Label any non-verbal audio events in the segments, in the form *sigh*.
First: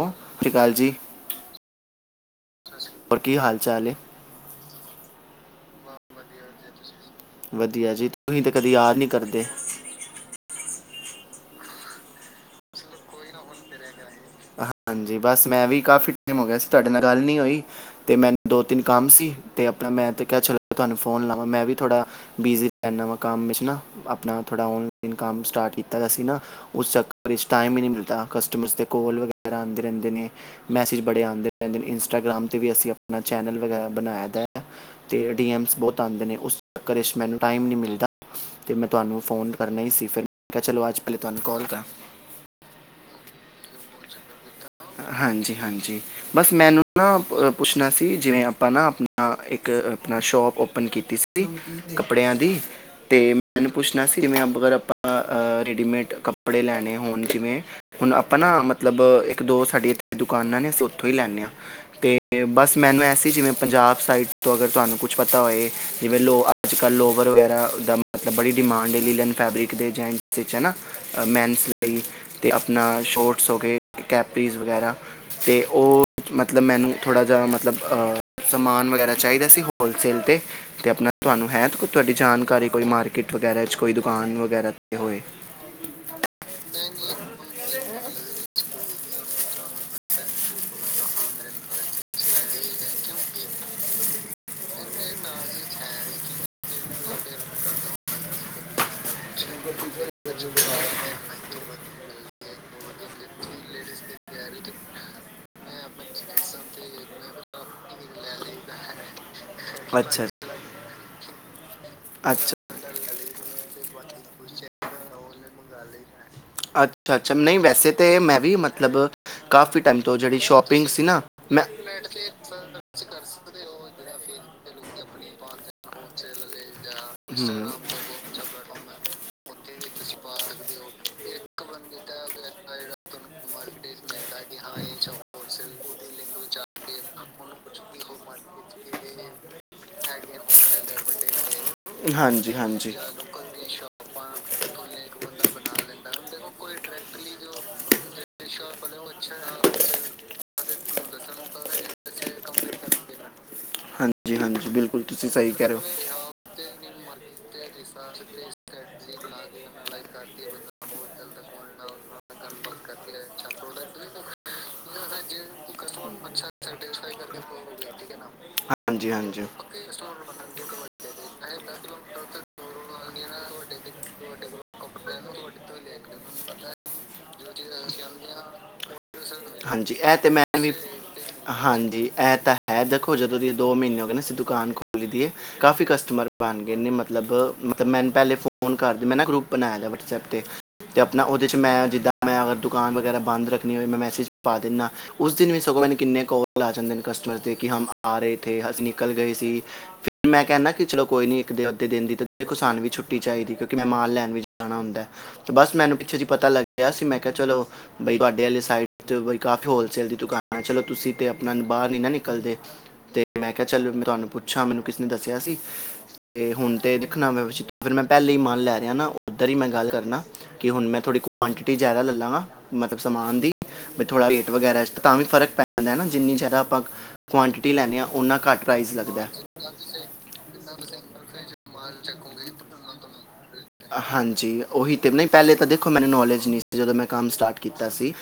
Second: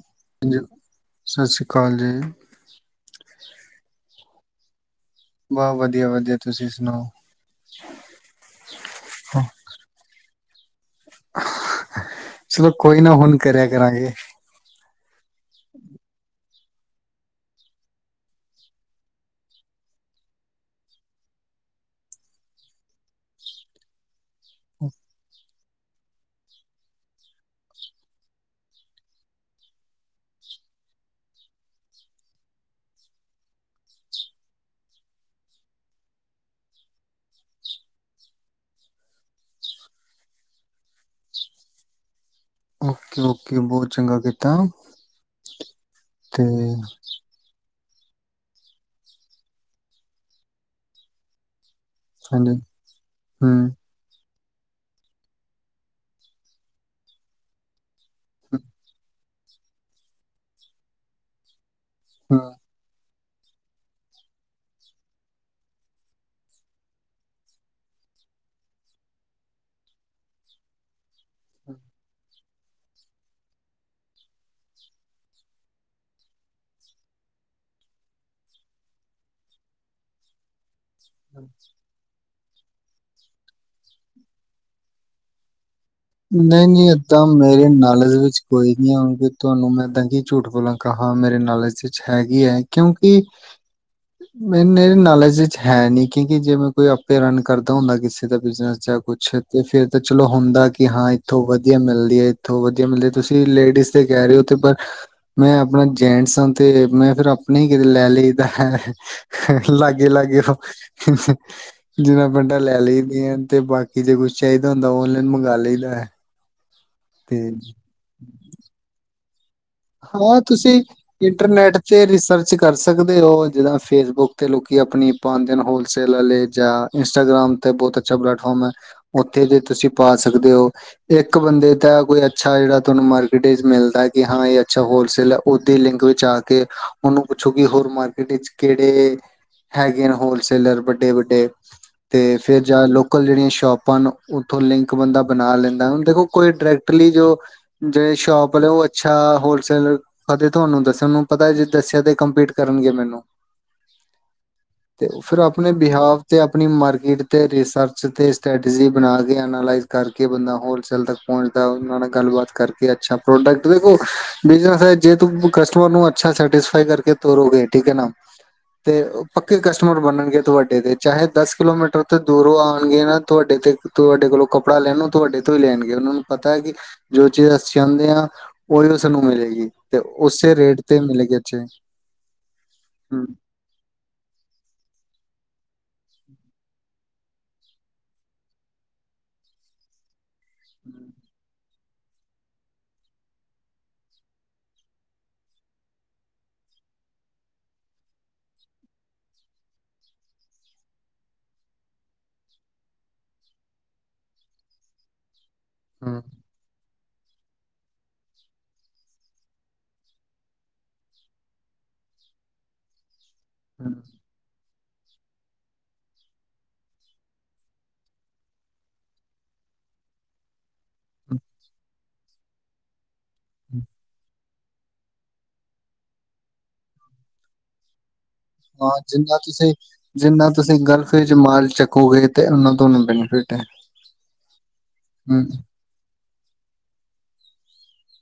ਸਤਿ ਸ਼੍ਰੀ ਹਾਂਜੀ, ਅਕਾਲ ਜੀ ਸਤਿ ਸ੍ਰੀ ਅਕਾਲ ਜੀ। ਹੋਰ ਕੀ ਹਾਲ ਚਾਲ ਹੈ ਬਹੁਤ ਵਧੀਆ, ਵਧੀਆ ਤੁਸੀਂ ਸੁਣਾਓ ਵਧੀਆ ਜੀ ਤੁਸੀਂ ਤਾਂ ਕਦੇ ਯਾਰ ਨਹੀ ਹਾਂ, ਕਰਦੇ। ਚਲੋ ਕੋਈ ਨਾ ਹੁਣ ਕਰਿਆ ਕਰਾਂਗੇ। ਹਾਂਜੀ ਬਸ ਮੈਂ ਵੀ ਕਾਫੀ ਟਾਈਮ ਹੋ ਗਿਆ ਸੀ, ਤੁਹਾਡੇ ਨਾਲ ਗੱਲ ਨੀ ਹੋਈ ਤੇ ਮੈਨੂੰ ਦੋ ਤਿੰਨ ਕੰਮ ਸੀ ਤੇ ਆਪਣਾ ਮੈਂ ਤੇ ਕਿਹਾ ਚਲੋ ਤੁਹਾਨੂੰ ਫੋਨ ਲਾਵਾਂ ਮੈਂ ਵੀ ਥੋੜਾ ਬਿਜ਼ੀ ਰਹਿੰਦਾ ਵਾ ਕੰਮ ਵਿੱਚ ਨਾ ਆਪਣਾ ਥੋੜਾ ਨਲਾਈਨ ਕੰਮ ਸਟਾਰਟ ਕੀਤਾ ਸੀ ਨਾ ਉਸ ਚੱਕਰ ਵਿੱਚ ਟਾਈਮ ਹੀ ਨਹੀਂ ਮਿਲਦਾ ਕਸਟਮਰ ਕੋਲ ਵਗ ਵਗੈਰਾ ਆਉਂਦੇ ਰਹਿੰਦੇ ਨੇ ਮੈਸੇਜ ਬੜੇ ਆਉਂਦੇ ਰਹਿੰਦੇ ਨੇ ਇੰਸਟਾਗ੍ਰਾਮ 'ਤੇ ਵੀ ਅਸੀਂ ਆਪਣਾ ਚੈਨਲ ਵਗੈਰਾ ਬਣਾਇਏ ਦਾ ਹੈ, ਅਤੇ ਡੀਐੱਮਸ ਬਹੁਤ ਆਉਂਦੇ ਨੇ ਉਸ ਕਰ ' ਮੈਨੂੰ ਟਾਈਮ ਨਹੀਂ ਮਿਲਦਾ ਅਤੇ ਮੈਂ ਤੁਹਾਨੂੰ ਫ਼ੋਨ ਕਰਨਾ ਹੀ ਸੀ ਫਿਰ ਮੈਂ ਕਿਹਾ ਚਲੋ ਅੱਜ ਪਹਿਲੇ ਤੁਹਾਨੂੰ ਕੋਲ ਕਰਾ। ਓਕੇ, ਓਕੇ ਬਹੁਤ ਚੰਗਾ ਕੀਤਾ ਹਾਂਜੀ, ਹਾਂਜੀ ਤੇ ਬਸ ਮੈਨੂੰ ਨਾ ਪੁੱਛਣਾ ਸੀ ਜਿਵੇਂ ਆਪਾਂ ਨਾ ਆਪਣਾ ਇੱਕ ਆਪਣਾ ਸ਼ੋਪ ਓਪਨ ਕੀਤੀ ਸੀ। ਕੱਪੜਿਆਂ ਹਾਂਜੀ ਦੀ ਤੇ ਮੈਨੂੰ ਹੂੰ। ਪੁੱਛਣਾ ਸੀ। ਜਿਵੇਂ ਅਗਰ ਆਪਾਂ ਰੇਡੀਮੇਡ ਕੱਪੜੇ ਲੈਣੇ ਹੋਣ ਜਿਵੇਂ। ਹੁਣ ਆਪਣਾ ਮਤ ਇੱਕ ਦੋ ਸਾਡੀਆਂ ਦੁਕਾਨਾਂ ਨੇ ਅਸੀਂ ਉੱਥੋਂ ਹੀ ਲੈਂਣੇ ਹਾਂ। ਤੇ ਬਸ ਮੈਨੂੰ ਐਸੇ ਜਿਵੇਂ ਪੰਜਾਬ ਸਾਈਡ ਤੋਂ ਅਗਰ ਤੁਹਾਨੂੰ ਕੁਛ ਪਤਾ ਹੋਏ ਜਿਵੇਂ ਲੋਗ ਅੱਜ ਕੱਲ੍ਹ ਲੋਵਰ ਵਗੈਰਾ ਦਾ ਮਤਲਬ ਬੜੀ ਡਿਮਾਂਡ ਹੈ, ਲੀਲਅਨ ਫੈਬਰਿਕ ਦੇ ਜੈਂਟਸ ਵਿੱਚ ਹੈ ਨਾ ਮੈਨਸ ਲਈ ਅਤੇ ਆਪਣਾ ਸ਼ੋਟ ਹੋ ਗਏ। ਕੈਪਰੀਜ਼ ਵਗੈਰਾ ਤੇ ਉਹ ਮਤਲਬ ਮੈਨੂੰ ਥੋੜ੍ਹਾ ਜਿਹਾ ਮਤਲਬ ਸਮਾਨ ਵਗੈਰਾ ਚਾਹੀਦਾ ਸੀ ਹੋਲਸੇਲ 'ਤੇ ਤੇ ਆਪਣਾ ਤੁਹਾਨੂੰ ਹੈ ਤੇ ਤੁਹਾਡੀ ਜਾਨ ਘਰ ਕੋਈ ਮਾਰਕੀਟ ਵਗੈਰਾ 'ਚ ਕੋਈ ਦੁਕਾਨ ਵਗੈਰਾ 'ਤੇ ਹੋਏ। ਨਹੀਂ, ਨਹੀਂ ਏਦਾਂ ਮੇਰੇ ਨਾਲੇ ਦੇ ਵਿੱਚ ਕੋਈ ਨੀ ਹੈ ਹੂਣ ਫਿਰ ਤੁਹਾਨੂੰ ਮੈਂ ਦਾਂ ਕੀ ਝੂਠ ਬੋਲਾਂ ਕਾਂ ਮੇਰੇ ਨੋਲਜ ਵਿਚ ਹੈਗੀ ਹੈ ਕਿਉਂਕਿ ਮੇਰੇ ਨੋਲਜ ਵਿਚ ਹੈ ਨੀ ਕਿਉਂਕਿ ਜੇ ਮੈਂ ਕੋਈ ਆਪੇ ਰਨ ਕਰਦਾ ਹੁੰਦਾ ਕਿਸੇ ਦਾ ਬਿਜਨਸ ਜਾਂ ਕੁਛ ਤੇ ਫਿਰ ਤੇ ਚਲੋ ਹੁੰਦਾ ਇਥੋਂ ਵਧੀਆ ਮਿਲਦੀ ਐ, ਇੱਥੋਂ ਵਧੀਆ ਮਿਲਦੇ ਤੁਸੀਂ ਲੇਡੀਜ਼ ਤੇ ਕਹਿ ਰਹੇ ਹੋ ਤੇ ਪਰ ਮੈਂ ਆਪਣਾ ਜੇਟਸ ਆਂ ਤੇ ਮੈਂ ਫਿਰ ਆਪਣੇ ਹੀ ਕਿਤੇ ਲੈ ਲਈਦਾ ਐ। *unintelligible* *unintelligible* ਲਾਗੇ ਅੱਛਾ ਲਾਗੇ ਹੋਂ *inaudible* ਜੀਨਾਂ ਅੱਛਾ ਪੇਂਟਾਂ ਲੈ ਲਈਦੀਆਂ ਅਨ ਤੇ ਬਾਕੀ ਜੇ ਕੁਛ ਚਾਈਦਾ ਹੁੰਦਾ ਔਨਲਾਈਨ ਮੰਗਾ ਲਈ ਦਾ *unintelligible* ਅੱ ਅੱਛਾ ਅੱਛਾ, ਨਈਂ ਵੈਸੇ ਤੇ ਮੈਂ ਵੀ ਮਤਲਬ। ਕਾਫੀ ਟਾਈਮ ਤੋਂ ਜਿਹੜੀ ਹਾਂ, ਤੁਸੀਂ ਸ਼ਾਪਿੰਗ ਸੀ ਨਾ ਮੈਂ ਇੰਟਰਨੈਟ ਤੇ ਰਿਸਰਚ ਕਰ ਸਕਦੇ ਹੋ, ਜਿੱੜਾ ਫੇਸਬੁੱਕ ਤੇ ਲੋਕੀ ਆਪਣੀ ਪਾਂਦੇ ਹੋਲਸੇਲ ਵਾਲੇ ਜਾਂ ਇੰਸਟਾਗ੍ਰਾਮ ਹਮ, ਤੇ ਬਹੁਤ ਅੱਛਾ ਪਲੇੈਟਫਾਰਮ ਐ, ਉੱਥੇ ਜੇ ਤੁਸੀਂ ਪ ਪਾ ਸਕਦੇ ਹੋ। ਇੱਕ ਬੰਦੇ ਦਾ ਕੋਈ ਅੱਛਾ ਜਿਹੜਾ ਤੁਹਾਨੂੰ ਮਾਰਕੀਟ ਰੇਟ ਮਿਲਦਾ ਕਿ ਹਾਂ ਇਹ ਅੱਛਾ ਹੋਲਸੇਲ ਹੈ ਓਦੇ ਲਿੰਕ ਵਿੱਚ ਆ ਕੇ ਉਹਨੂੰ ਪੁੱਛੋ ਕਿ ਹੋਰ ਮਾਰਕੀਟ ਵਿੱਚ ਕਿਹੜੇ ਹੈਗੇ ਨੇ ਹੋਲਸੇਲਰ ਵੱਡੇ-ਵੱਡੇ ਤੇ ਹਾਂਜੀ ਫਿਰ ਜਾਂ ਹਾਂਜੀ ਲੋਕਲ ਜਿਹੜੀਆਂ ਸ਼ੋਪਾਂ ਨੂੰ ਉੱਥੋਂ ਲਿੰਕ ਬੰਦਾ ਬਣਾ ਲੈਂਦਾ ਦੇਖੋ, ਕੋਈ ਡਾਇਰੈਕਟਲੀ ਜੋ ਜ ਸ਼ੋਪ ਉਹ ਅੱਛਾ ਹੋ ਕਦੇ ਤੁਹਾਨੂੰ ਦੱਸਣ ਨੂੰ ਪਤਾ ਜੇ ਦੱਸਿਆ ਤੇ ਕੰਪੀਟ ਕਰਨਗੇ ਮੈਨੂੰ ਹਾਂਜੀ ਹਾਂਜੀ ਬਿਲਕੁਲ ਤੇ ਤੁਸੀਂ ਫਿਰ ਸਹੀ ਕਹਿ ਆਪਣੇ ਰਹੇ ਹੋ ਬਿਹਾਵ ਤੇ ਆਪਣੀ ਮਾਰ ਰਿਸਰਚ ਤੇ ਸਟੈਟਜੀ ਬਣਾ ਕੇ ਐਨਾਲਾਈਜ਼ ਕਰਕੇ ਬੰਦਾ ਹੋਲਸੇਲ ਤੱਕ ਪਹੁੰਚਦਾ ਉਹਨਾਂ ਨਾਲ ਗੱਲਬਾਤ ਕਰਕੇ ਅੱਛਾ ਪ੍ਰੋਡਕਟ ਦੇਖੋ ਬਿਜਨਸ ਐ, ਜੇ ਤੂਸੀਂ ਕਸਟਮਰ ਨੂੰ ਅੱਛਾ ਸੈਟਿਸਫਾਈ ਕਰਕੇ ਤੋਰੋਗੇ ਠੀਕ ਹੈ ਨਾ ਤੇ ਹਾਂਜੀ ਉਹ ਹਾਂਜੀ ਪੱਕੇ ਕਸਟਮਰ ਬਣਨਗੇ ਤੁਹਾਡੇ ਦੇ ਚਾਹੇ ਦਸ ਕਿਲੋਮੀਟਰ ਤੇ ਦੂਰੋਂ ਆਉਣਗੇ, ਨਾ ਤੁਆਡੇ ਤੇ ਤੁਆਡੇ ਕੋਲੋਂ ਕੱਪੜਾ ਲੈਣ ਤੁਹਾਡੇ ਤੋਂ ਹੀ ਲੈਣਗੇ ਉਹਨਾਂ ਨੂੰ ਪਤਾ ਕਿ ਜੋ ਚੀਜ਼ ਅਸੀਂ ਚਾਹੁੰਦੇ ਹਾਂ ਉਹੀ ਨੂੰ ਮਿਲੇ। ਹਾਂਜੀ ਇਹ ਤੇ ਮੈਂ ਵੀ ਹੂੰ ਹਾਂਜੀ ਇਹ ਤਾਂ ਹੈ, ਦੇਖੋ ਹੂੰ ਜਦੋਂ ਦੀ ਦੋ ਮਹੀਨੇ ਹੋਗੇ ਨਾ ਅ ਦੁਕਾਨ ਖੋਲੀ ਦੀ ਐ ਕਾਫੀ ਕਸਟਮਰ ਬਣ ਗਏ, ਨੇ ਮਤਲਬ ਮਤਲਬ ਮੈਨੂੰ ਪਹਿਲੇ ਫੋਨ ਕਰਦੇ ਮੈਂ ਨਾ ਗਰੁੱਪ ਬਣਾਇਆ ਵਟਸਐਪ ਤੇ ਆਪਣਾ ਉਹਦੇ ਚ ਮੈਂ ਜਿੱਦਾਂ ਮੈਂ ਦੁਕਾਨ ਵਗੈਰਾ ਬੰਦ ਰੱਖਣੀ ਹੋਏ ਮੈਂ ਮੈਸੇਜ ਪਾ ਦਿੰਨਾ ਉਸ ਦਿਨ ਵੀ ਸਗੋਂ ਮੈਨੂੰ ਕਿੰਨੇ ਕਾਲ ਆ ਜਾਂਦੇ ਨੇ ਕਸਟਮਰ ਦੇ ਕਿ ਹਮ ਆ ਰਹੇ ਥੇ, ਅਸੀਂ ਨਿਕਲ ਗਏ ਸੀ ਫਿਰ ਮੈਂ ਕਹਿਣਾ ਕਿ ਚਲੋ ਕੋਈ ਨ ਇੱਕ ਅੱਧੇ ਦਿਨ ਦੀ ਸਾਨੂੰ ਵੀ ਛੁੱਟੀ ਚਾਈਦੀ ਕਿਉਂਕਿ ਮੈਂ ਮਾਲ ਲੈਣ ਵਿੱਚ ਜਾਣਾ ਹੁੰਦਾ। ਤੇ ਬਸ ਮੈਨੂੰ ਪਿੱਛੇ ਜੀ ਪਤਾ ਗਿਆ ਸੀ ਮੈਂ ਚਲੋ ਬਈ ਤੁਹਾਡੇ ਆਲੇ ਸਾਈਡ ਬ ਕਾਫ਼ੀ ਹੋਲਸੇਲ ਦੀ ਦੁਕਾਨ ਆ, ਚਲੋ ਤੁਸੀਂ ਤੇ ਆਪਣਾ ਬਾਹਰ ਨਈਂ ਨਾਂ ਨਿਕਲਦੇ ਤੇ ਮੈਂ ਕਿਹਾ ਚੱਲ ਹੂੰ ਮੈਂ ਤੁਹਾਨੂੰ ਪੁੱਛਾਂ ਮੈਨੂੰ ਕਿਸ ਨੇ ਦੱਸਿਆ ਸੀ। ਤੇ ਹੁਣ ਤੇ ਦੇਖਣਾ ਫਿਰ ਮੈਂ ਪਹਿਲੇ ਹੀ ਮਾਲ ਲੈ ਰਿਹਾ ਨਾ ਉੱਧਰ ਹੀ ਮੈਂ ਗੱਲ ਕਰਨਾ ਕਿ ਹੁਣ ਮੈਂ ਥੋੜ੍ਹੀ ਹੂੰ। ਕੁਆਂਟਿਟੀ ਜ਼ਿਆਦਾ ਲਲਾਂਗਾ ਮਤਲਬ ਸਮਾਨ ਦੀ। ਵੀ ਥੋੜ੍ਹਾ ਰੇਟ ਵਗੈਰਾ ਤਾਂ ਵੀ ਫ਼ਰਕ ਪੈ ਜਾਂਦਾ ਨਾ ਜਿੰਨੀ ਜ਼ਿਆਦਾ ਆਪਾਂ ਕੁਆਂਟਿਟੀ ਲੈਂਨੇ ਆ। ਉਨਾ ਘੱਟ ਹਾਂ, ਪ੍ਰਾਈਸ ਲੱਗਦਾ ਹੈ ਜਿੰਨਾ ਤੁਸੀਂ ਜਿੰਨਾ ਤੁਸੀਂ ਗਲਫ ਵਿੱਚ ਮਾਲ ਚੱਕੋਗੇ ਤੇ ਓਨਾਂ ਤੁਆਨੂੰ ਬੈਨੀਫਿਟ ਹੈ। ਹਾਂਜੀ ਹੂੰ ਨੀਂ ਜਦੋਂ ਮੈਂ ਕੰਮ ਸਟਾਟ ਕੀਤਾ ਸੀ।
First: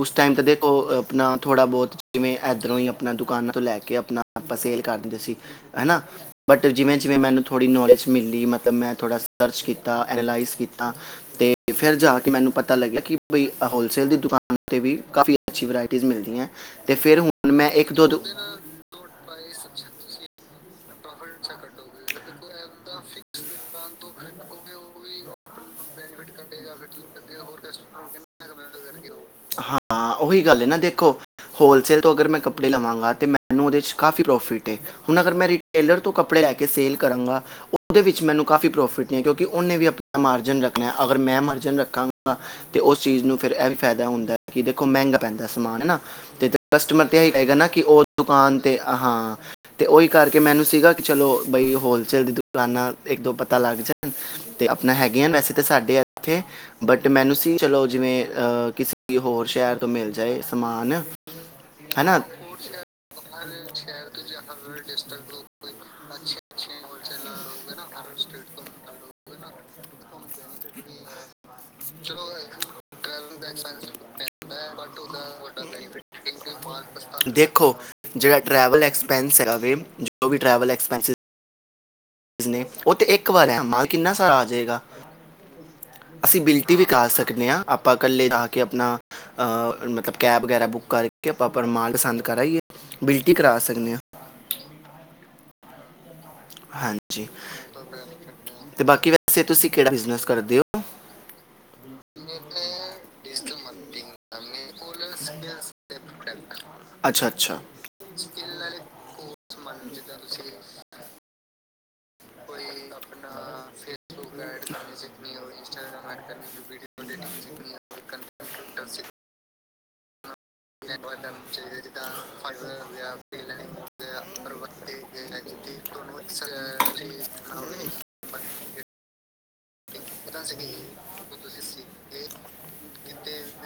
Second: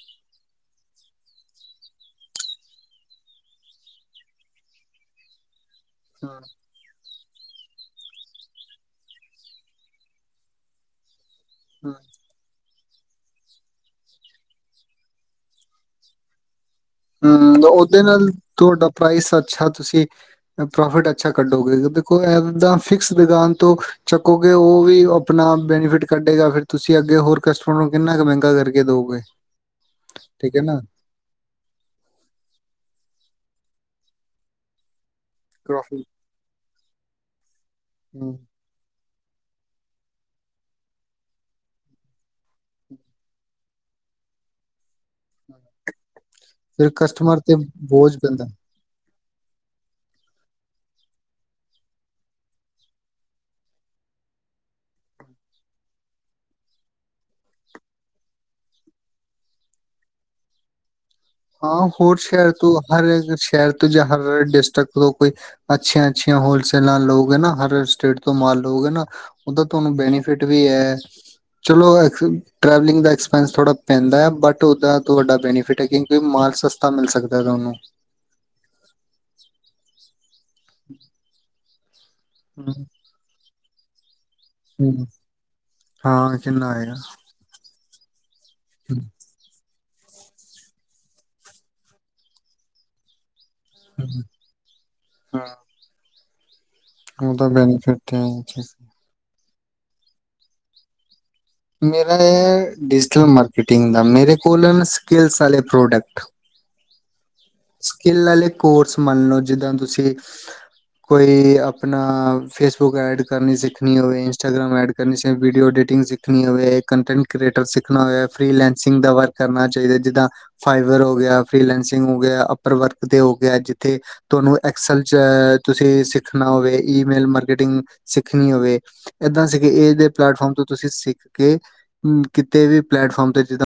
ਉਸ ਟਾਈਮ ਤਾਂ ਦੇਖੋ ਆਪਣਾ ਥੋੜ੍ਹਾ ਬਹੁਤ ਜਿਵੇਂ ਇੱਧਰੋਂ ਹੀ ਆਪਣਾ ਦੁਕਾਨਾਂ ਤੋਂ ਲੈ ਕੇ ਆਪਣਾ ਆਪਾਂ ਸੇਲ ਕਰ ਦਿੰਦੇ ਸੀ। ਹਨਾ ਹੂੰ ਬਟ ਜਿਵੇਂ, ਜਿਵੇਂ ਮੈਨੂੰ ਥੋੜ੍ਹੀ ਨੌਲੇਜ ਮਿਲੀ ਮਤਲਬ ਮੈਂ ਥੋੜ੍ਹਾ ਸਰਚ ਕੀਤਾ ਐਨਲਾਈਜ਼ ਕੀਤਾ। ਤੇ ਫਿਰ ਹੂੰ ਜਾ ਕੇ ਮੈਨੂੰ ਪਤਾ ਪਤਾ ਲੱਗਿਆ, ਕਿ ਬਈ ਹੋਲਸੇਲ ਦੀ ਦੁਕਾਨ। ਤੇ ਵੀ ਕਾਫੀ ਅੱਛੀ ਵਰਾਇਟੀਜ਼ ਮਿਲਦੀਆਂ। ਤੇ ਫਿਰ ਹੁਣ ਹੂੰ ਮੈਂ ਇੱਕ ਉਹਦੇ ਦੋ ਦੁ- ਨਾਲ ਤੁਹਾਡਾ ਪ੍ਰਾਈਜ਼ ਅੱਛਾ ਤੁਸੀਂ, ਪ੍ਰੋਫਿਟ, ਅੱਛਾ ਕੱਢੋਗੇ ਦੇਖੋ ਇਹ, ਦਾ ਫਿਰ, ਦੁਕਾਨ ਤੋਂ ਚੱਕੋਗੇ ਉਹ ਵੀ ਆਪਣਾ ਬੈਨੀਫਿਟ ਕੱਢੇਗਾ ਫਿਰ ਤੁਸੀਂ ਅੱਗੇ ਹੋਰ ਕਸਟਮਰ ਨੂੰ ਕਿੰਨਾ ਕੁ ਮਹਿੰਗਾ ਕਰਕੇ ਦੋਗੇ *unintelligible* ਹਾਂ ਉਹੀ ਗੱਲ ਹੈ ਨਾ ਦੇਖੋ। ਹੋਲਸੇਲ ਤੋਂ ਅਗਰ ਮੈਂ ਕੱਪੜੇ ਲਵਾਂਗਾ ਅਤੇ ਮੈਨੂੰ ਉਹਦੇ ਚ ਕਾਫੀ ਪ੍ਰੋਫਿਟ ਐ। ਹੁਣ ਅਗਰ ਮੈਂ ਰਿਟੇਲਰ ਪ੍ਰੋਫਿਟ ਤੋਂ ਕੱਪੜੇ ਲੈ ਕੇ ਸੇਲ ਕਰਾਂਗਾ, ਉਹਦੇ ਵਿੱਚ ਹੂੰ, ਮੈਨੂੰ ਕਾਫੀ ਪ੍ਰੋਫਿਟ ਕਿਉਂਕਿ ਕਿ ਉਹਨੇ ਵੀ ਆਪਣਾ ਮਾਰਜਨ ਰੱਖ ਮੈਂ, ਅਗਰ ਮੈਂ ਮਾਰਜਨ ਰੱਖਾਂਗਾ ਤਾਂ ਉਸ ਚੀਜ਼ ਨੂੰ ਫਿਰ ਇਹ ਵੀ ਫਾਇਦਾ ਹੁੰਦਾ ਕਿ ਦੇਖੋ ਮਹਿੰਗਾ ਪੈਂਦਾ ਸਮਾਨ। ਹੈਨਾ? ਅਤੇ ਫਿਰ ਕਸਟਮਰ ਤਾਂ ਇਹੀ ਕਹੇਗਾ ਤੇ ਨਾ ਕਿ ਉਹ ਬੋਝ ਪੈਂਦਾ ਦੁਕਾਨ 'ਤੇ ਹਾਂ ਤੇ ਉਹੀ ਕਰਕੇ ਮੈਨੂੰ ਸੀਗਾ ਕਿ ਚਲੋ ਬਈ ਹੋਲਸੇਲ ਦੀ ਦੁਕਾਨਾਂ ਇੱਕ ਦੋ ਪਤਾ ਲੱਗ ਜਾਣ ਤੇ ਆਪਣਾ ਹੈਗੀਆਂ ਵੈਸੇ ਅਤੇ ਸਾਡੇ ਇੱਥੇ ਬਟ ਮੈਨੂੰ ਸੀ ਚਲੋ, ਜਿਵੇਂ ਕਿਸੇ ਹੋਰ ਸ਼ਹਿਰ ਤੋਂ ਮਿਲ ਜਾਏ ਸਮਾਨ। ਹਾਂ ਹੋਰ ਹਨਾ ਸ਼ਹਿਰ ਤੋਂ, ਹਰ ਸ਼ਹਿਰ ਤੋਂ ਜਾਂ ਹਰ ਡਿਸਟ੍ਰਿਕਟ ਤੋਂ ਕੋਈ ਅੱਛੀਆਂ-ਅੱਛੀਆਂ ਹੋਲਸੇਲਾਂ ਲੋਗੇ ਨਾ, ਹਰ ਸਟੇਟ ਤੋਂ ਮਾਲ ਲੋਗੇ ਹੈ ਨਾ ਉਹਦਾ ਤੁਹਾਨੂੰ ਬੈਨੀਫਿ ਫਿੱਟ ਵੀ ਹੈ। ਚਲੋ ਇਸ ਟਰੈਵਲਿੰਗ ਦਾ ਐਕਸਪੈਂਸ ਥੋੜ੍ਹਾ ਪੈਂਦਾ ਹੈ ਬਟ ਉਹਦਾ ਤੁਹਾਡਾ ਬੈਨੀਫਿਟ ਹੈ ਕਿ ਦੇਖੋ, ਜਿਹੜਾ ਟਰੈਵਲ ਐਕਸਪੈਂਸ ਹੈਗਾ ਵੇ ਜੋ ਵੀ ਟਰੈਵਲ ਐਕਸਪੈਂਸਿਸ ਨੇ ਹਮ, ਉਹ ਤੇ ਇੱਕ ਵਾਰ ਐ। ਮਾਲ ਕਿੰਨਾ ਸਾਰਾ ਆ ਜੇਗਾ। ਹਮ, ਹਾਂ ਅਸੀਂ ਕਿੰਨਾ ਬਿਲਟੀ ਵੀ ਆਏਗਾ ਕਰ ਸਕਦੇ ਹਾਂ। ਆਪਾਂ ਇਕੱਲੇ ਜਾ ਕੇ ਆਪਣਾ। ਅਹ, ਮਤਲਬ ਮਤਲਬ, ਕੈਬ ਵਗੈਰਾ ਬੁੱਕ ਕਰਕੇ, ਆਪਾ ਪਰ ਮਾਲ ਪਸੰਦ ਕਰ ਆਈਏ। ਬਿਲ ਟੀ ਕਰਾ ਸਕਦੇ ਹਾਂ। ਹਮ, ਹਾਂ ਹਾਂਜੀ, ਉਹਦਾ ਬੈਨੀਫਿਟ ਹੈ ਤੇ ਬਾਕੀ ਵੈਸੇ ਤੁਸੀਂ ਕਿਹੜਾ ਬਿਜਨਸ ਕਰਦੇ ਹੋ? ਮੇਰਾ ਇਹ ਡਿਜੀਟਲ ਮਾਰਕੀਟਿੰਗ ਦਾ। ਮੇਰੇ ਕੋਲ ਆ ਸਕਿੱਲਸ ਵਾਲੇ ਪ੍ਰੋਡਕਟ। ਅੱਛਾ ਅੱਛਾ ਸਕਿੱਲ ਆਲੇ ਕੋਰਸ, ਮੰਨ ਲਓ ਜਿੱਦਾਂ ਤੁਸੀਂ ਕੋਈ ਆਪਣਾ, ਫੇਸਬੁੱਕ ਐਡ ਕਰਨੀ ਸਿੱਖਣੀ ਹੋਵੇ। ਇੰਸਟਾਗ੍ਰਾਮ ਐਡ ਕਰਨੀ ਸਿੱਖ, ਵੀਡੀਓ ਐਡੀਿਟਿੰਗ ਸਿੱਖ ਕਰਨੀ ਹੋਵੇ। ਕੰਟੈਂਟ ਕ੍ਰਿਏਟਰ ਸਿੱਖਣਾ ਹੋਇਆ। ਫ੍ਰੀਲੈਂਸਿੰਗ ਦਾ ਵਰਕ ਕਰਨਾ ਚਾਹੀਦਾ। ਜਿੱਦਾਂ ਫਾਈਬਰ ਹੋ ਗਿਆ, ਫੀਲੈਂਸਿੰਗ ਹੋ ਗਿਆ। ਅਪਰ ਵਰਕ ਤੇ ਹੋ ਗਿਆ। ਜਿਥੇ ਤੁਹਾਨੂੰ ਐਕਸਲ ਚ, ਤੁਸੀਂ ਸਿੱਖਣਾ ਹੋਵੇ ਈਮੇਲ ਮਾਰਕੀਟਿੰਗ ਸਿੱਖਣੀ ਹੋਵੇ। ਏਦਾਂ ਸੀ ਕਿ ਇਹਦੇ ਪਲੇੈਫਾਰਮ ਤੋਂ ਤੁਸੀਂ ਸਿੱ ਕੇ ਕਿਤੇ ਵੀ ਪਲੇੈਟਫਾਰਮ ਤੇ ਜਿਦਾ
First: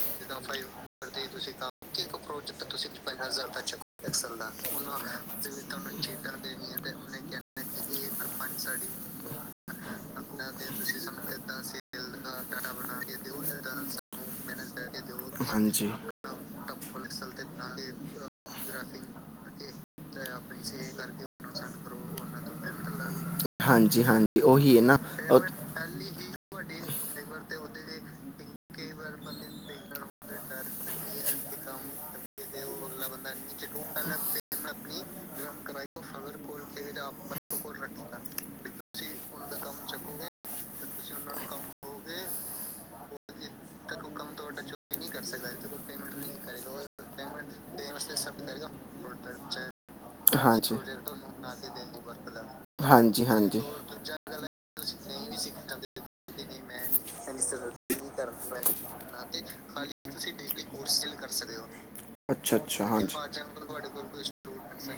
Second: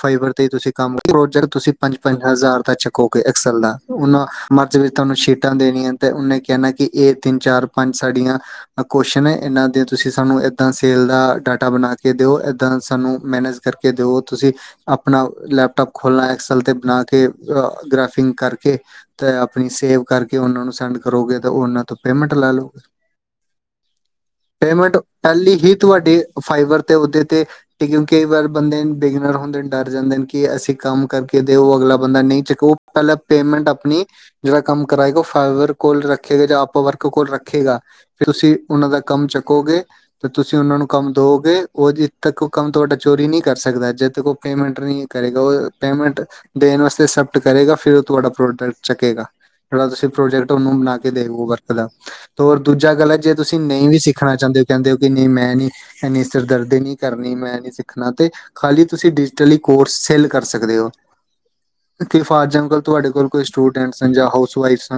ਫਾਈਬਰ ਤੇ ਤੁਸੀਂ ਕੰਮ, ਓ ਜਿਹੜਾ ਤੁਸੀਂ ਪੰਜ-ਪੰਜ ਹਜ਼ਾਰ ਦਾ ਚਕੋਗੇ ਐਕਸਲ ਦਾ। ਉਨ੍ਹਾਂ ਮਰਜੀ ਦੀਆਂ ਤੁਹਾਨੂੰ ਸ਼ੀਟਾਂ ਦੇਣੀਆਂ ਤੇ ਉਹਨੇ ਕਹਿਣਾ ਕਿ ਇਹ ਤਿੰਨ-ਚਾਰ ਪੰਜ ਸਾਡੀਆਂ ਆ ਕੌਸ਼ਚਨ ਏ। ਇਹਨਾਂ ਦੇ ਤੁਸੀਂ ਸਾਨੂੰ ਏਦਾਂ ਸੇਲ ਦਾ ਡਾਟਾ ਬਣਾ ਕੇ ਦਿਓ। ਇੱਦਾਂ ਸਾਨੂੰ ਮੈਨੇਜ ਕਰਕੇ ਦਿਓ। ਤੂੰ ਤੁਸੀਂ ਆਪਣਾ ਲੈਪਟੋਪ ਹਾਂਜੀ ਖੋਲਣਾ ਐਕਸਲ 'ਤੇ ਬਣਾ ਕੇ, ਗ੍ਰਫਿੰਗ ਕਰਕੇ ਤੇ ਆਪਣੀ ਸੇਵ ਕਰਕੇ, ਉਹਨਾਂ ਨੂੰ ਸੈਂਡ ਕਰੋਗੇ ਤੇ ਉਹਨਾਂ ਤੋਂ ਪੇਮੈਂਟ ਲੈ ਲਓ। ਹਾਂਜੀ ਹਾਂਜੀ ਉਹੀ ਹੈ ਪੇਮੈਂਟ, ਨਾ ਉਹ- ਪਹਿਲੀ ਹੀ ਤੁਹਾਡੀ ਫਾਈਬਰ ਤੇ ਉਹਦੇ ਤੇ ਕਿਉਂਕਿ ਕਈ ਵਾਰ ਬੰਦੇ ਨੇ ਬਿਗਨਰ ਹੁੰਦੇ ਡਰ ਜਾਂਦੇ ਨੇ, ਕਿ ਅਸੀਂ ਕੰਮ ਕਰਕੇ ਦਿਓ ਅਗਲਾ ਬੰਦਾ ਨਹੀਂ ਚੱਕੋ, ਪਹਿਲਾਂ ਪੇਮੈਂਟ ਆਪਣੀ ਜਿਹੜਾ ਕੰਮ ਕਰਾਂਏਗਾ, ਉਹ ਫਵਰ ਕੋਲ ਰੱਖੇਗਾ ਜਾਂ ਅਪ ਵਰਕ ਕੋਲ ਰੱਖੇਗਾ ਫੇਰ, ਤੁਸੀਂ ਉਹਨਾਂ ਦਾ ਕੰਮ ਚੁੱਕੋਗੇ ਤੇ ਤੁਸੀਂ ਉਹਨਾਂ ਨੂੰ ਕੰਮ ਦੋਗੇ ਉਦੇ ਤੱਕ ਕੰਮ ਤੁਹਾਡਾ ਚੋਰੀ ਨੀ ਕਰ ਸਕਦਾ, ਜਦ ਤੱਕ ਉਹ ਪੇਮੈਂਟ ਨਹੀਂ ਕਰੇਗਾ। ਉਹ ਪੇਮੈਂਟ ਦੇਣ ਵਾਸਤੇ ਅਕਸੈਪਟ ਕਰੇਗਾ ਫਿਰ ਉਹ ਤੁਹਾਡਾ ਪ੍ਰੋਡਕਟ ਚੱਕੇਗਾ ਜਿਹੜਾ ਤੁਸੀਂ ਪ੍ਰੋਜੈਕਟ ਹਾਂਜੀ ਉਹਨੂੰ ਬਣਾ ਕੇ ਦੇੋ ਵਰਕ ਦਾ, ਔਰ ਦੂਜਾ ਗੱਲ ਆ, ਹਾਂਜੀ ਜੇ ਤੁਸੀਂ ਹਾਂਜੀ ਨਹੀਂ ਵੀ ਸਿੱਖਣਾ ਚਾਹੁੰਦੇ ਕਹਿੰਦੇ ਹੋ ਕਿ ਨਹੀਂ ਮੈਂ ਨੀ ਇਨੀ ਸਿਰ ਦਰਦੀ ਨਹੀਂ ਕਰਨੀ, ਮੈਂ ਨਹੀਂ ਸਿੱਖਣਾ ਤੇ ਖਾਲੀ ਤੁਸੀਂ ਡਿਜੀਟਲੀ ਕੋਰਸ ਸੇਲ ਕਰ ਸਕਦੇ ਹੋ। ਕਿ ਫਾਰ ਅੱਛਾ ਇਗਜਾਮਪਲ, ਅੱਛਾ ਤੁਹਾਡੇ ਹਾਂਜੀ ਕੋਲ ਕੋਈ ਸਟੂਡੈਂਟ ਜਾਂ ਹਾਊਸ ਵਾਈਫਸ,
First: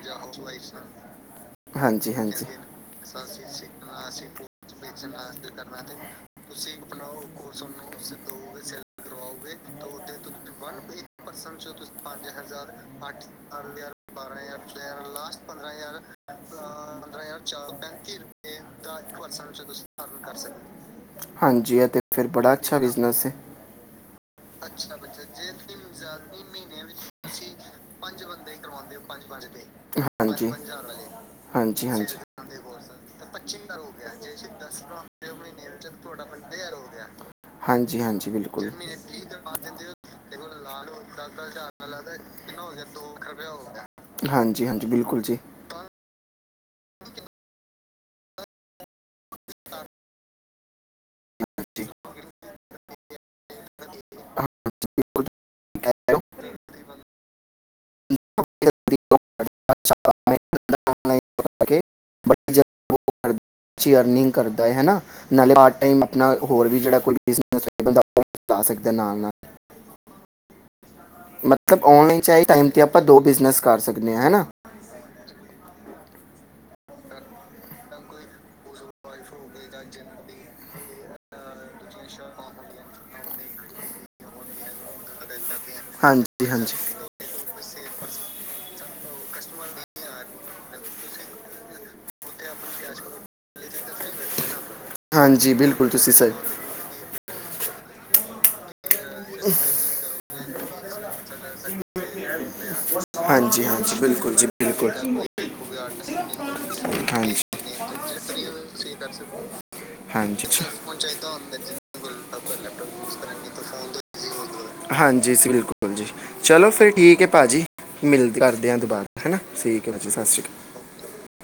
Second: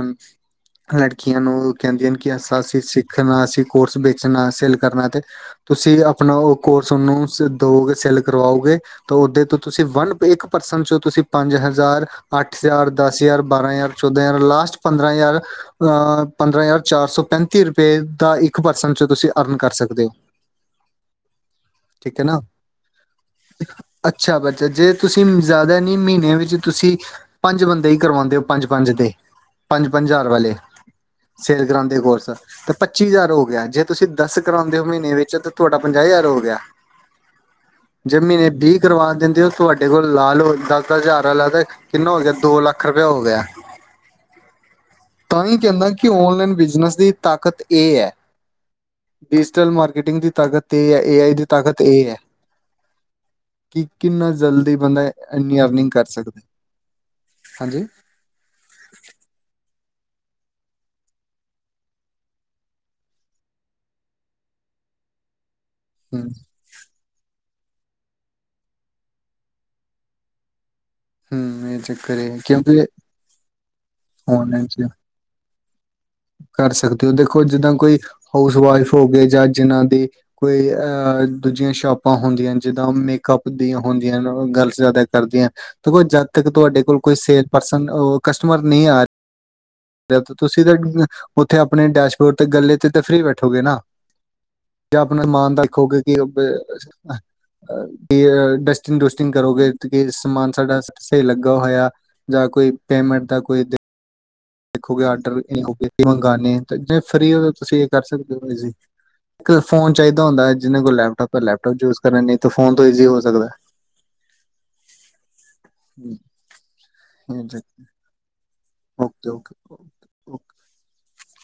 ਲੜਕੀਆਂ ਨੂੰ ਕਹਿੰਦੀ ਹਾਂਜੀ ਹਨ ਕਿ ਅਸਾ ਅਸੀਂ ਸਿੱਖਣਾ ਅਸੀਂ ਕੋਰਸ ਵੇਚਣਾ ਸੇਲ ਕਰਨਾ ਤੇ ਤੁਸੀਂ ਆਪਣਾ ਉਹ ਕੋਰਸ ਉਹਨੂੰ ਦਵੋਗੇ, ਸੇਲ ਕਰਵਾਓਗੇ ਤੇ ਓਦੇ ਤੋਂ ਤੁਸੀਂ ਵਨ ਇੱਕ ਪਰਸਨ ਚੋ ਤੁਸੀਂ ਪੰਜ ਹਜ਼ਾਰਾਂ ਪੰਜ ਹਜ਼ਾਰ, ਅੱਠ ਹਜ਼ਾਰ, ਚੌਦਾਂ ਬਾਰਾਂ ਹਜ਼ਾਰ, ਲਾਸਟ ਹਜ਼ਾਰ ਪੰਦਰਾਂ ਲਾਸਟ ਪੰਦਰਾਂ ਹਜ਼ਾਰ ਅ ਹਜ਼ਾਰ ਚਾਰ ਸੌ ਪੰਦਰਾਂ ਹਜ਼ਾਰ ਪੈਂਤੀ ਚਾਰ ਸੋ ਰੁਪਏ ਪੈਂਤੀ ਦਾ ਰੁਪਏ ਇੱਕ ਪਰਸਨ ਦਾ ਚੋਂ ਇੱਕ ਤੁਸੀਂ ਪਰਸਨ ਅਰਨ ਵਿੱਚ, ਕਰ ਤੁਸੀਂ ਸਕਦੇ ਹੋ। ਅਰਨ ਕਰ ਸਕਦੇ ਹੋ। ਠੀਕ ਆ ਨਾ, ਬਿਜ਼ਨਸ ਹੈ ਅੱਛਾ ਬਚਾ ਜੇ ਤੁਸੀਂ ਜ਼ਿਆਦਾ ਨੀ ਮਹੀਨੇ ਵਿੱਚ ਤੁਸੀਂ ਪੰਜ ਬੰਦੇ ਹੀ ਕਰਵਾਉਂਦੇ ਹੋ, ਪੰਜ ਪੰਜ ਦੇ ਪੰਜ ਪੰਜ ਹਜ਼ਾਰ ਵਾਲੇ ਸੇਲ ਹਾਂਜੀ ਕਰਾਉਂਦੇ ਕੋਰਸ ਤੇ ਪੱਚੀ ਹਜ਼ਾਰ ਹੋ ਗਿਆ, ਜੇ ਤੁਸੀਂ ਦੱਸ ਕਰਾਉਂਦੇ ਹੋ ਮਹੀਨੇ ਵਿੱਚ ਤੁਹਾਡਾ ਪੰਜਾਹ ਹਜ਼ਾਰ ਹੋ ਗਿਆ, ਹਾਂਜੀ ਜੇ ਹਾਂਜੀ ਮਹੀਨੇ ਬਿਲਕੁਲ ਵੀਹ ਕਰਵਾ ਦਿੰਦੇ ਉਹ ਤੁਹਾਡੇ ਕੋਲ ਲਾਲ ਹੋ ਗਿਆ ਦੋ ਲੱਖ ਰੁਪਇਆ ਹੋ ਗਿਆ ਹਾਂਜੀ ਹਾਂਜੀ ਬਿਲਕੁਲ ਜੀ। ਤਾਂ ਹੀ ਕਹਿੰਦਾ ਕਿ ਔਨਲਾਈਨ ਬਿਜ਼ਨਸ ਦੀ ਤਾਕਤ ਇਹ ਹੈ। ਡਿਜੀਟਲ ਮਾਰਕ ਕਟਿੰਗ ਦੀ ਤਾਕਤ ਤੇ ਏਆਈ ਦੀ ਤ ਹਾਂ, ਤਾਕਤ ਬਿਲਕੁਲ ਇਹ ਆ, ਕਿ ਕਿੰਨਾ ਜਲਦੀ ਬੰਦਾ ਠੀਕ ਐਨੀ ਅਰਨਿੰਗ ਕਹਿ ਕਰ ਰਹੇ ਹੋ ਸਕਦੇ ਹਾਂਜੀ। *unintelligible* ਅਰਨਿੰਗ ਕਰਦਾ ਹੈ ਨਾਲੇ *unintelligible* ਟੈਮ ਹੂੰ ਨਾਲ ਹੋਰ ਵੀ ਜਿਹੜਾ ਕੋਈ ਬ ਵਧਾ ਸਕਦੇ ਨਾਲ- ਨਾਲ ਹੂੰ ਇਹ ਮਤਲਬ ਚੱਕਰ ਔਨਲਾਈਨ ਚ ਹੈ ਇਕ ਟੈਮ ਕਿਉਂਕਿ ਆਪਾਂ ਦੋ ਬਿਜ਼ਨਸ ਕਰ ਸਕਦੇ ਹਾਂ ਹੈਨਾ। ਔਨਲਾਈਨ ਚ *unintelligible* ਕਰ ਸਕਦੇ ਹੋ ਦੇਖੋ, ਜਿੱਦਾਂ ਕੋਈ ਹਾਊਸ ਵਾਈਫ ਹੋ ਗਏ ਜਾਂ ਜਿਨਾਂ ਦੀ ਕੋਈ ਆ ਦੂਜੀਆਂ ਸ਼ੋਪਾਂ ਹੁੰਦੀਆਂ ਨੇ, ਜਿੱਦਾਂ ਮੇਕਅਪ ਦੀਆਂ ਹੁੰਦੀਆਂ ਨੇ ਗਰਲਸ ਜ਼ਿਆਦਾ ਕਰਦੀਆਂ ਨੇ ਦੇਖੋ ਜਦ ਤੱਕ ਹਾਂਜੀ ਹਾਂਜੀ ਤੁਹਾਡੇ ਕੋਲ ਕੋਈ ਸੇਲ ਪਰਸਨ ਆਹ ਕਸਟਮਰ ਨਹੀਂ ਆ ਰਿਹ ਜਦ ਤੁਸੀਂ ਤਾਂ ਉੱਥੇ ਆਪਣੇ ਡੈਸ਼ਬੋਰਡ ਤੇ ਗੱਲੇ ਤੇ ਤਾਂ ਫਰੀ ਬੈਠੋਗੇ ਨਾ। ਜਾਂ ਆਪਣਾ ਮਾਣ ਹਾਂਜੀ ਬਿਲਕੁਲ ਦਾਖੋਗੇ ਤੁਸੀਂ ਕਿ ਆ ਸਹੀ ਕੇ ਡਸ ਡਸਟਿੰਗ ਡੁਸਟਿੰਗ ਕਰੋਗੇ ਤੁਸੀ ਸਮਾਨ ਸਾਡਾ ਸਹੀ ਲੱਗਾ ਹੋਇਆ। ਜਾਂ ਕੋਈ ਪੇਮੈਂਟ ਦਾ ਕੋਈ। ਹਾਂਜੀ ਹਾਂਜੀ ਬਿਲਕੁਲ ਜੀ ਬਿਲਕੁਲ ਦੇਖੋ ਆਡਰ ਮੰਗਵਾਨੇ ਜੇ ਫਰੀ ਹਾਂਜੀ ਹੋ ਤੁਸੀ ਇਹ ਕਰ ਸਕਦੇ ਹੋ, ਇੱਕ ਫੋਨ ਚਾਹੀਦਾ ਹਾਂਜੀ ਹੁੰਦਾ ਅੱਛਾ। ਜਿਨਾ ਕੋਲ ਲੈਪਟੋਪ ਲੈਪਟੋਪ ਯੂਜ। ਨਹੀਂ ਤੋ ਫੋਨ ਤੋਂ ਈਜ਼ੀ ਹੋ ਸਕਦਾ ਹੈ। ਹਾਂਜੀ ਬਿਲਕੁਲ ਜੀ ਚਲੋ ਫਿਰ ਠੀਕ ਹੈ, ਭਾਜੀ ਮਿਲ ਕਰ। ਛੁੱਟਿਆਂ ਤੋਂ ਬਾਅਦ ਓਕੇ ਹਨਾ ਓਕੇ ਠੀਕ ਹੈ, ਵੀਰ ਸਤਿ ਓਕੇ ਸ੍ਰੀ ਅਕਾਲ।